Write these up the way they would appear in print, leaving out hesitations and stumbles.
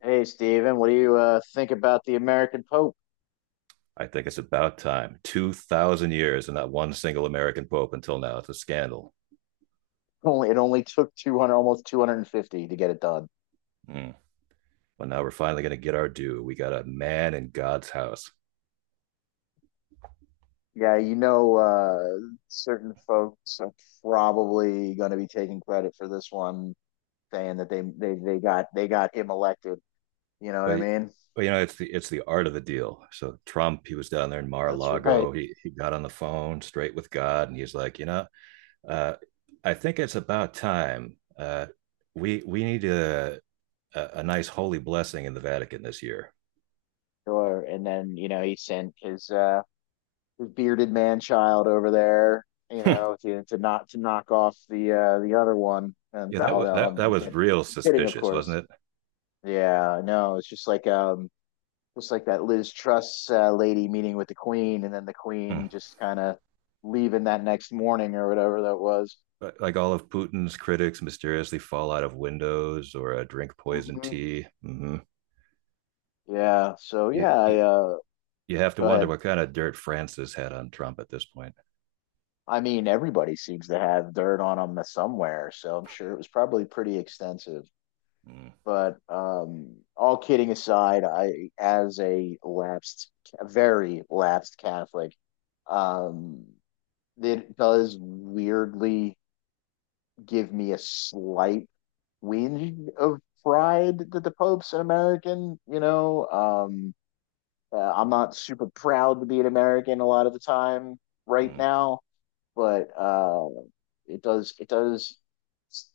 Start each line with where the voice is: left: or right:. left: Hey, Steven, what do you think about the American Pope?
right: I think it's about time. 2,000 years and not one single American pope until now. It's a scandal.
left: Only it only took 200, almost 250 to get it done.
right: Mm. But now we're finally going to get our due. We got a man in God's house.
left: Yeah, certain folks are probably going to be taking credit for this one, saying that they got him elected. You know what I
right: But,
left: mean?
right: but you know, it's the art of the deal. So Trump, he was down there in
left: That's right.
right: Mar-a-Lago. He got on the phone straight with God, and he's like, you know, uh, I think it's about time. We need a nice holy blessing in the Vatican this year.
left: Sure. And then, you know, he sent his bearded man child over there, you
right: Yeah,
left: know, to not to knock off the other one. And
right: that
left: no,
right: was
left: no,
right: that
left: I'm,
right: that
left: I'm
right: was
left: kidding.
right: real
left: I'm kidding, of
right: suspicious, wasn't
left: course.
right: it?
left: Yeah, no, it's just like that Liz Truss lady meeting with the Queen and then the
right: Mm.
left: Queen just kind of leaving that next morning or whatever that was.
right: Like all of Putin's critics mysteriously fall out of windows or drink poison
left: Hmm.
right: tea. Hmm.
left: Yeah, so
right: You,
left: yeah,
right: you you have to
left: go
right: wonder
left: ahead.
right: what kind of dirt Francis had on Trump at this point.
left: I mean, everybody seems to have dirt on them somewhere, so I'm sure it was probably pretty extensive.
right: Mm-hmm.
left: But all kidding aside, I as a lapsed a very lapsed Catholic, um it does weirdly give me a slight whinge of pride that the Pope's an American. I'm not super proud to be an American a lot of the time right now, but it does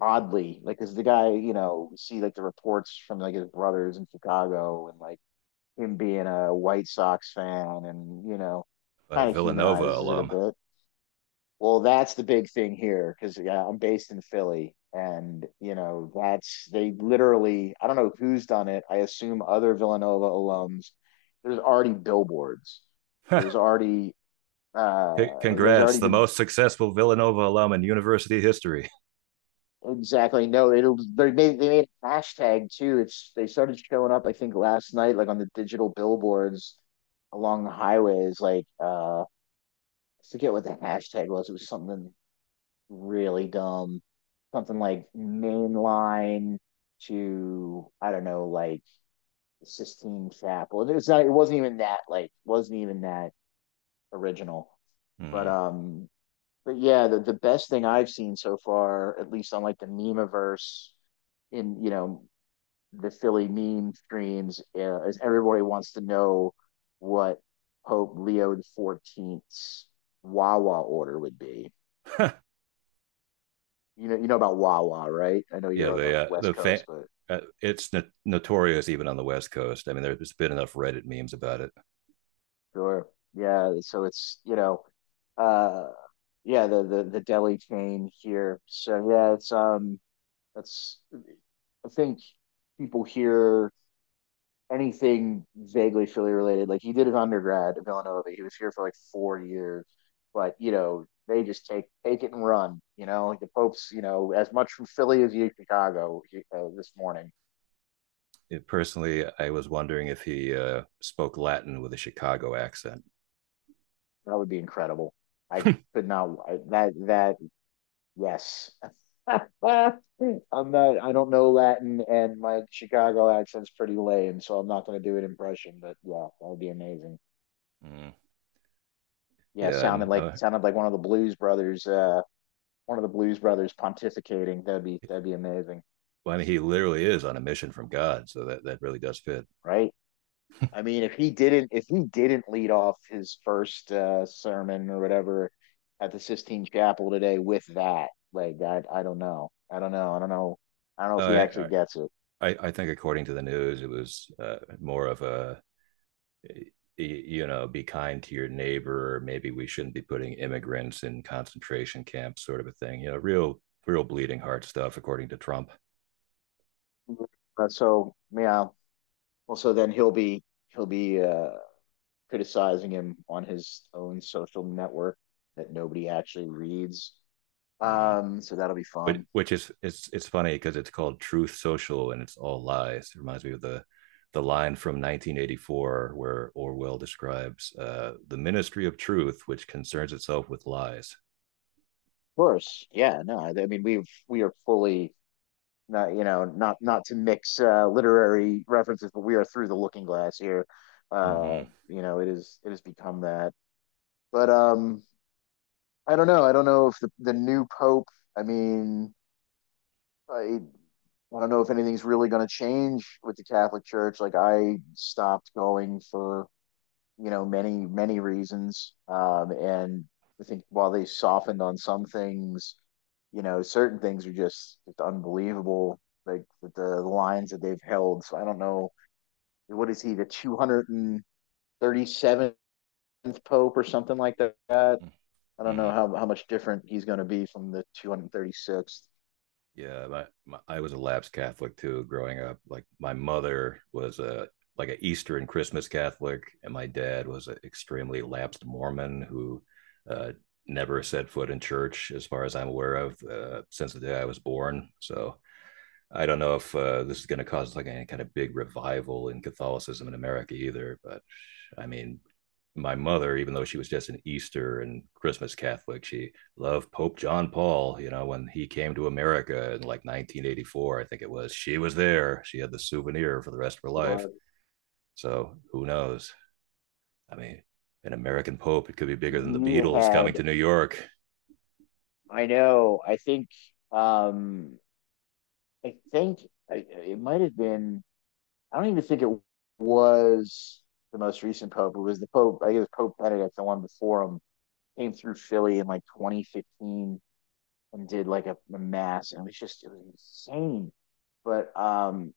left: oddly like because the guy, you know, we see like the reports from like his brothers in Chicago and, like, him being a White Sox fan, and you know
right: But a
left: kind of
right: Villanova
left: humanizes it a
right: alum.
left: bit. Well, that's the big thing here because, yeah, I'm based in Philly, and you know that's they literally. I don't know who's done it. I assume other Villanova alums. There's already billboards.
right: C-
left: There's already there's
right: Congrats,
left: already
right: the
left: been
right: most successful Villanova alum in university history.
left: exactly no. It'll they made a hashtag too. It's they started showing up. I think last night, like on the digital billboards along the highways. Like I forget what the hashtag was. It was something really dumb. Something like mainline to, I don't know, like Sistine Chapel. It was not. It wasn't even that. Like, wasn't even that original. But
right: Mm.
left: um, but yeah, the best thing I've seen so far, at least on like the memeverse in, you know, the Philly meme streams, is everybody wants to know what Pope Leo the 14th's Wawa order would be. You know about Wawa, right? I know
right: Yeah,
left: you're on the West Coast, but
right: it's notorious even on the West Coast. I mean, there's been enough Reddit memes about it.
left: sure. Yeah, so it's, uh yeah, the deli chain here. So yeah, it's that's I think people hear anything vaguely Philly related. Like he did an undergrad at Villanova. He was here for like 4 years, but you know, they just take it and run, you know, like the Pope's, you know, as much from Philly as you Chicago this morning.
right: It personally, I was wondering if he spoke Latin with a Chicago accent.
left: That would be incredible. I could not I, that that Yes. I don't know Latin and my Chicago accent's pretty lame, so I'm not going to do an impression, but yeah, that would be amazing.
right: Mm.
left: Yeah,
right: Yeah,
left: sounded
right: I'm,
left: like
right: I
left: sounded like one of the Blues Brothers, one of the Blues Brothers pontificating. That'd be amazing,
right: well, I mean, he literally is on a mission from God, so that really does fit.
left: right? I mean, if he didn't lead off his first sermon or whatever at the Sistine Chapel today with that, like I don't know, I don't know, I don't know, I don't know if he actually
right: Uh,
left: gets it.
right: I think according to the news, it was more of a, you know, be kind to your neighbor, or maybe we shouldn't be putting immigrants in concentration camps, sort of a thing. You know, real, real bleeding heart stuff, according to Trump.
left: Uh, so yeah, Well, so then he'll be he'll be criticizing him on his own social network that nobody actually reads.
right: Mm-hmm.
left: So that'll be
right: which
left: fun. Of
right: which is, it's funny because it's called Truth Social and it's all lies. It reminds me of the line from 1984 where Orwell describes the Ministry of Truth, which concerns itself with lies.
left: course, yeah. No, I mean we are fully not, you know, not to mix literary references, but we are through the looking glass here. Uh,
right: Mm-hmm.
left: you know, it has become that. But I don't know. I don't know if the the new pope. I mean, I I don't know if anything's really going to change with the Catholic Church. Like I stopped going for, you know, many reasons, and I think while they softened on some things, you know certain things are just unbelievable. Like with the lines that they've held. So I don't know, what is he, the two hundred and thirty seventh pope or something like that. I don't
right: Mm-hmm.
left: know how much different he's going to be from the 236th.
right: Yeah, I was a lapsed Catholic too growing up. Like my mother was a like an Easter and Christmas Catholic, and my dad was an extremely lapsed Mormon who uh, never set foot in church, as far as I'm aware of, since the day I was born. So I don't know if this is going to cause like any kind of big revival in Catholicism in America either. But I mean, my mother, even though she was just an Easter and Christmas Catholic, she loved Pope John Paul. You know, when he came to America in like 1984, I think it was, she was there. She had the souvenir for the rest of her life. So who knows? I mean, an American Pope, it could be bigger than the
left: You
right: Beatles
left: had
right: coming to New York.
left: I know. Um I think it might have been I don't even think it was the most recent Pope. It was the Pope, I guess Pope Benedict, the one before him, came through Philly in like 2015 and did like a mass and it was just it was insane. But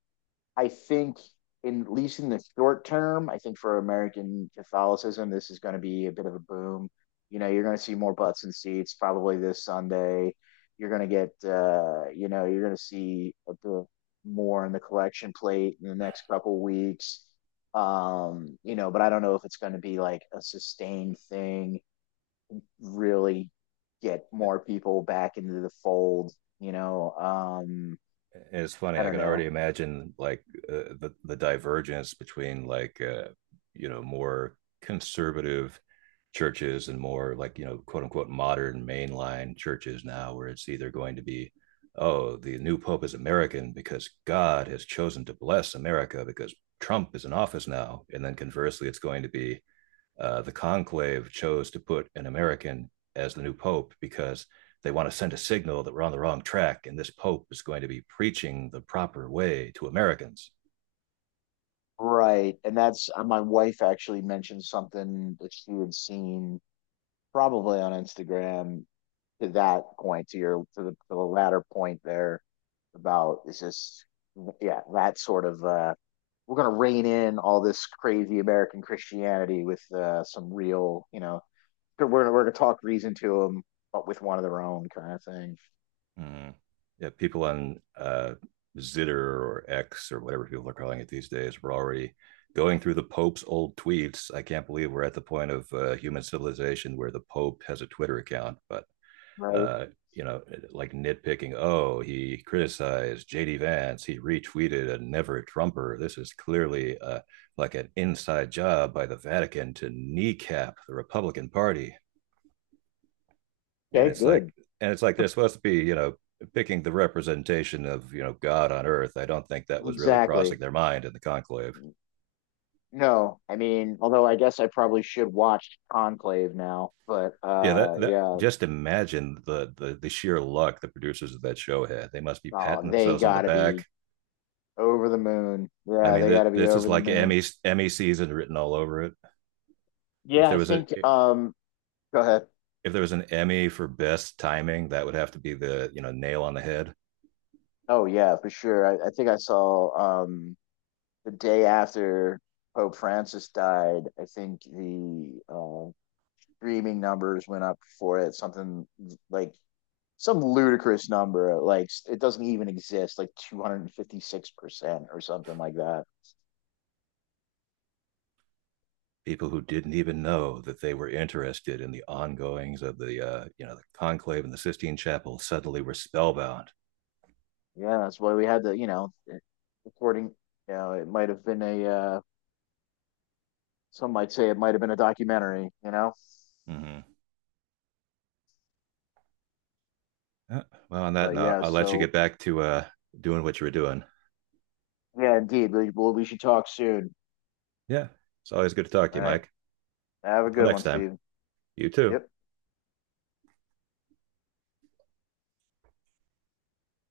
left: I think, in at least in the short term, I think for American Catholicism, this is going to be a bit of a boom. You know, you're going to see more butts and seats probably this Sunday. You're going to get, you know, you're going to see a bit more in the collection plate in the next couple weeks. You know, but I don't know if it's going to be like a sustained thing, really get more people back into the fold, you know.
right: And it's funny,
left: I
right: I
left: don't
right: could already
left: know.
right: imagine like the divergence between like, you know, more conservative churches and more like, you know, quote unquote modern mainline churches now, where it's either going to be, oh, the new pope is American because God has chosen to bless America because Trump is in office now, and then conversely, it's going to be the conclave chose to put an American as the new pope because they want to send a signal that we're on the wrong track and this pope is going to be preaching the proper way to Americans.
left: Right. And that's my wife actually mentioned something that she had seen probably on Instagram to that point, to your to the latter point there about it's just yeah, that sort of we're gonna rein in all this crazy American Christianity with some real, you know, we're gonna talk reason to them, but with one of their own kind of thing.
right: Mm. Yeah, people on Zitter or X or whatever people are calling it these days were already going through the Pope's old tweets. I can't believe we're at the point of human civilization where the Pope has a Twitter account, but
left: Right.
right: uh, you know, like nitpicking, oh, he criticized JD Vance, he retweeted a never Trumper. This is clearly like an inside job by the Vatican to kneecap the Republican Party. And
left: Okay,
right: it's like,
left: good.
right: and it's like they're supposed to be, you know, picking the representation of, you know, God on earth. I don't think that was really crossing
left: Exactly.
right: their mind in the conclave.
left: No, I mean, although I guess I probably should watch Conclave now, but
right: Yeah, that
left: yeah,
right: just imagine the sheer luck the producers of that show had. They must be patting
left: oh, they
right: themselves on the
left: gotta be
right: back.
left: over the moon.
right: I
left: Yeah,
right: mean,
left: they gotta be
right: this is
left: over the
right: like
left: moon.
right: Emmy season written all over it. If
left: Yeah,
right: there
left: I
right: was a
left: think go ahead.
right: if there was an Emmy for best timing, that would have to be the, you know, nail on the head.
left: Oh yeah, for sure. I think I saw the day after Pope Francis died, I think the streaming numbers went up for it, something like some ludicrous number, like it doesn't even exist, like 256% or something like that.
right: People who didn't even know that they were interested in the ongoings of the you know, the conclave in the Sistine Chapel suddenly were spellbound.
left: Yeah, that's why we had the, you know, according, you know, it might have been a, some might say it might have been a documentary, you know?
right: Mm-hmm. Yeah. Well, on that
left: But
right: note,
left: yeah,
right: I'll let you
left: so
right: get back to doing what you were doing.
left: yeah, indeed. Well, we should talk soon.
right: Yeah. It's always good to talk to
left: All
right: you,
left: right.
right: Mike.
left: Have a
right: Until
left: good
right: next
left: one,
right: time,
left: Steve.
right: you too.
left: Yep.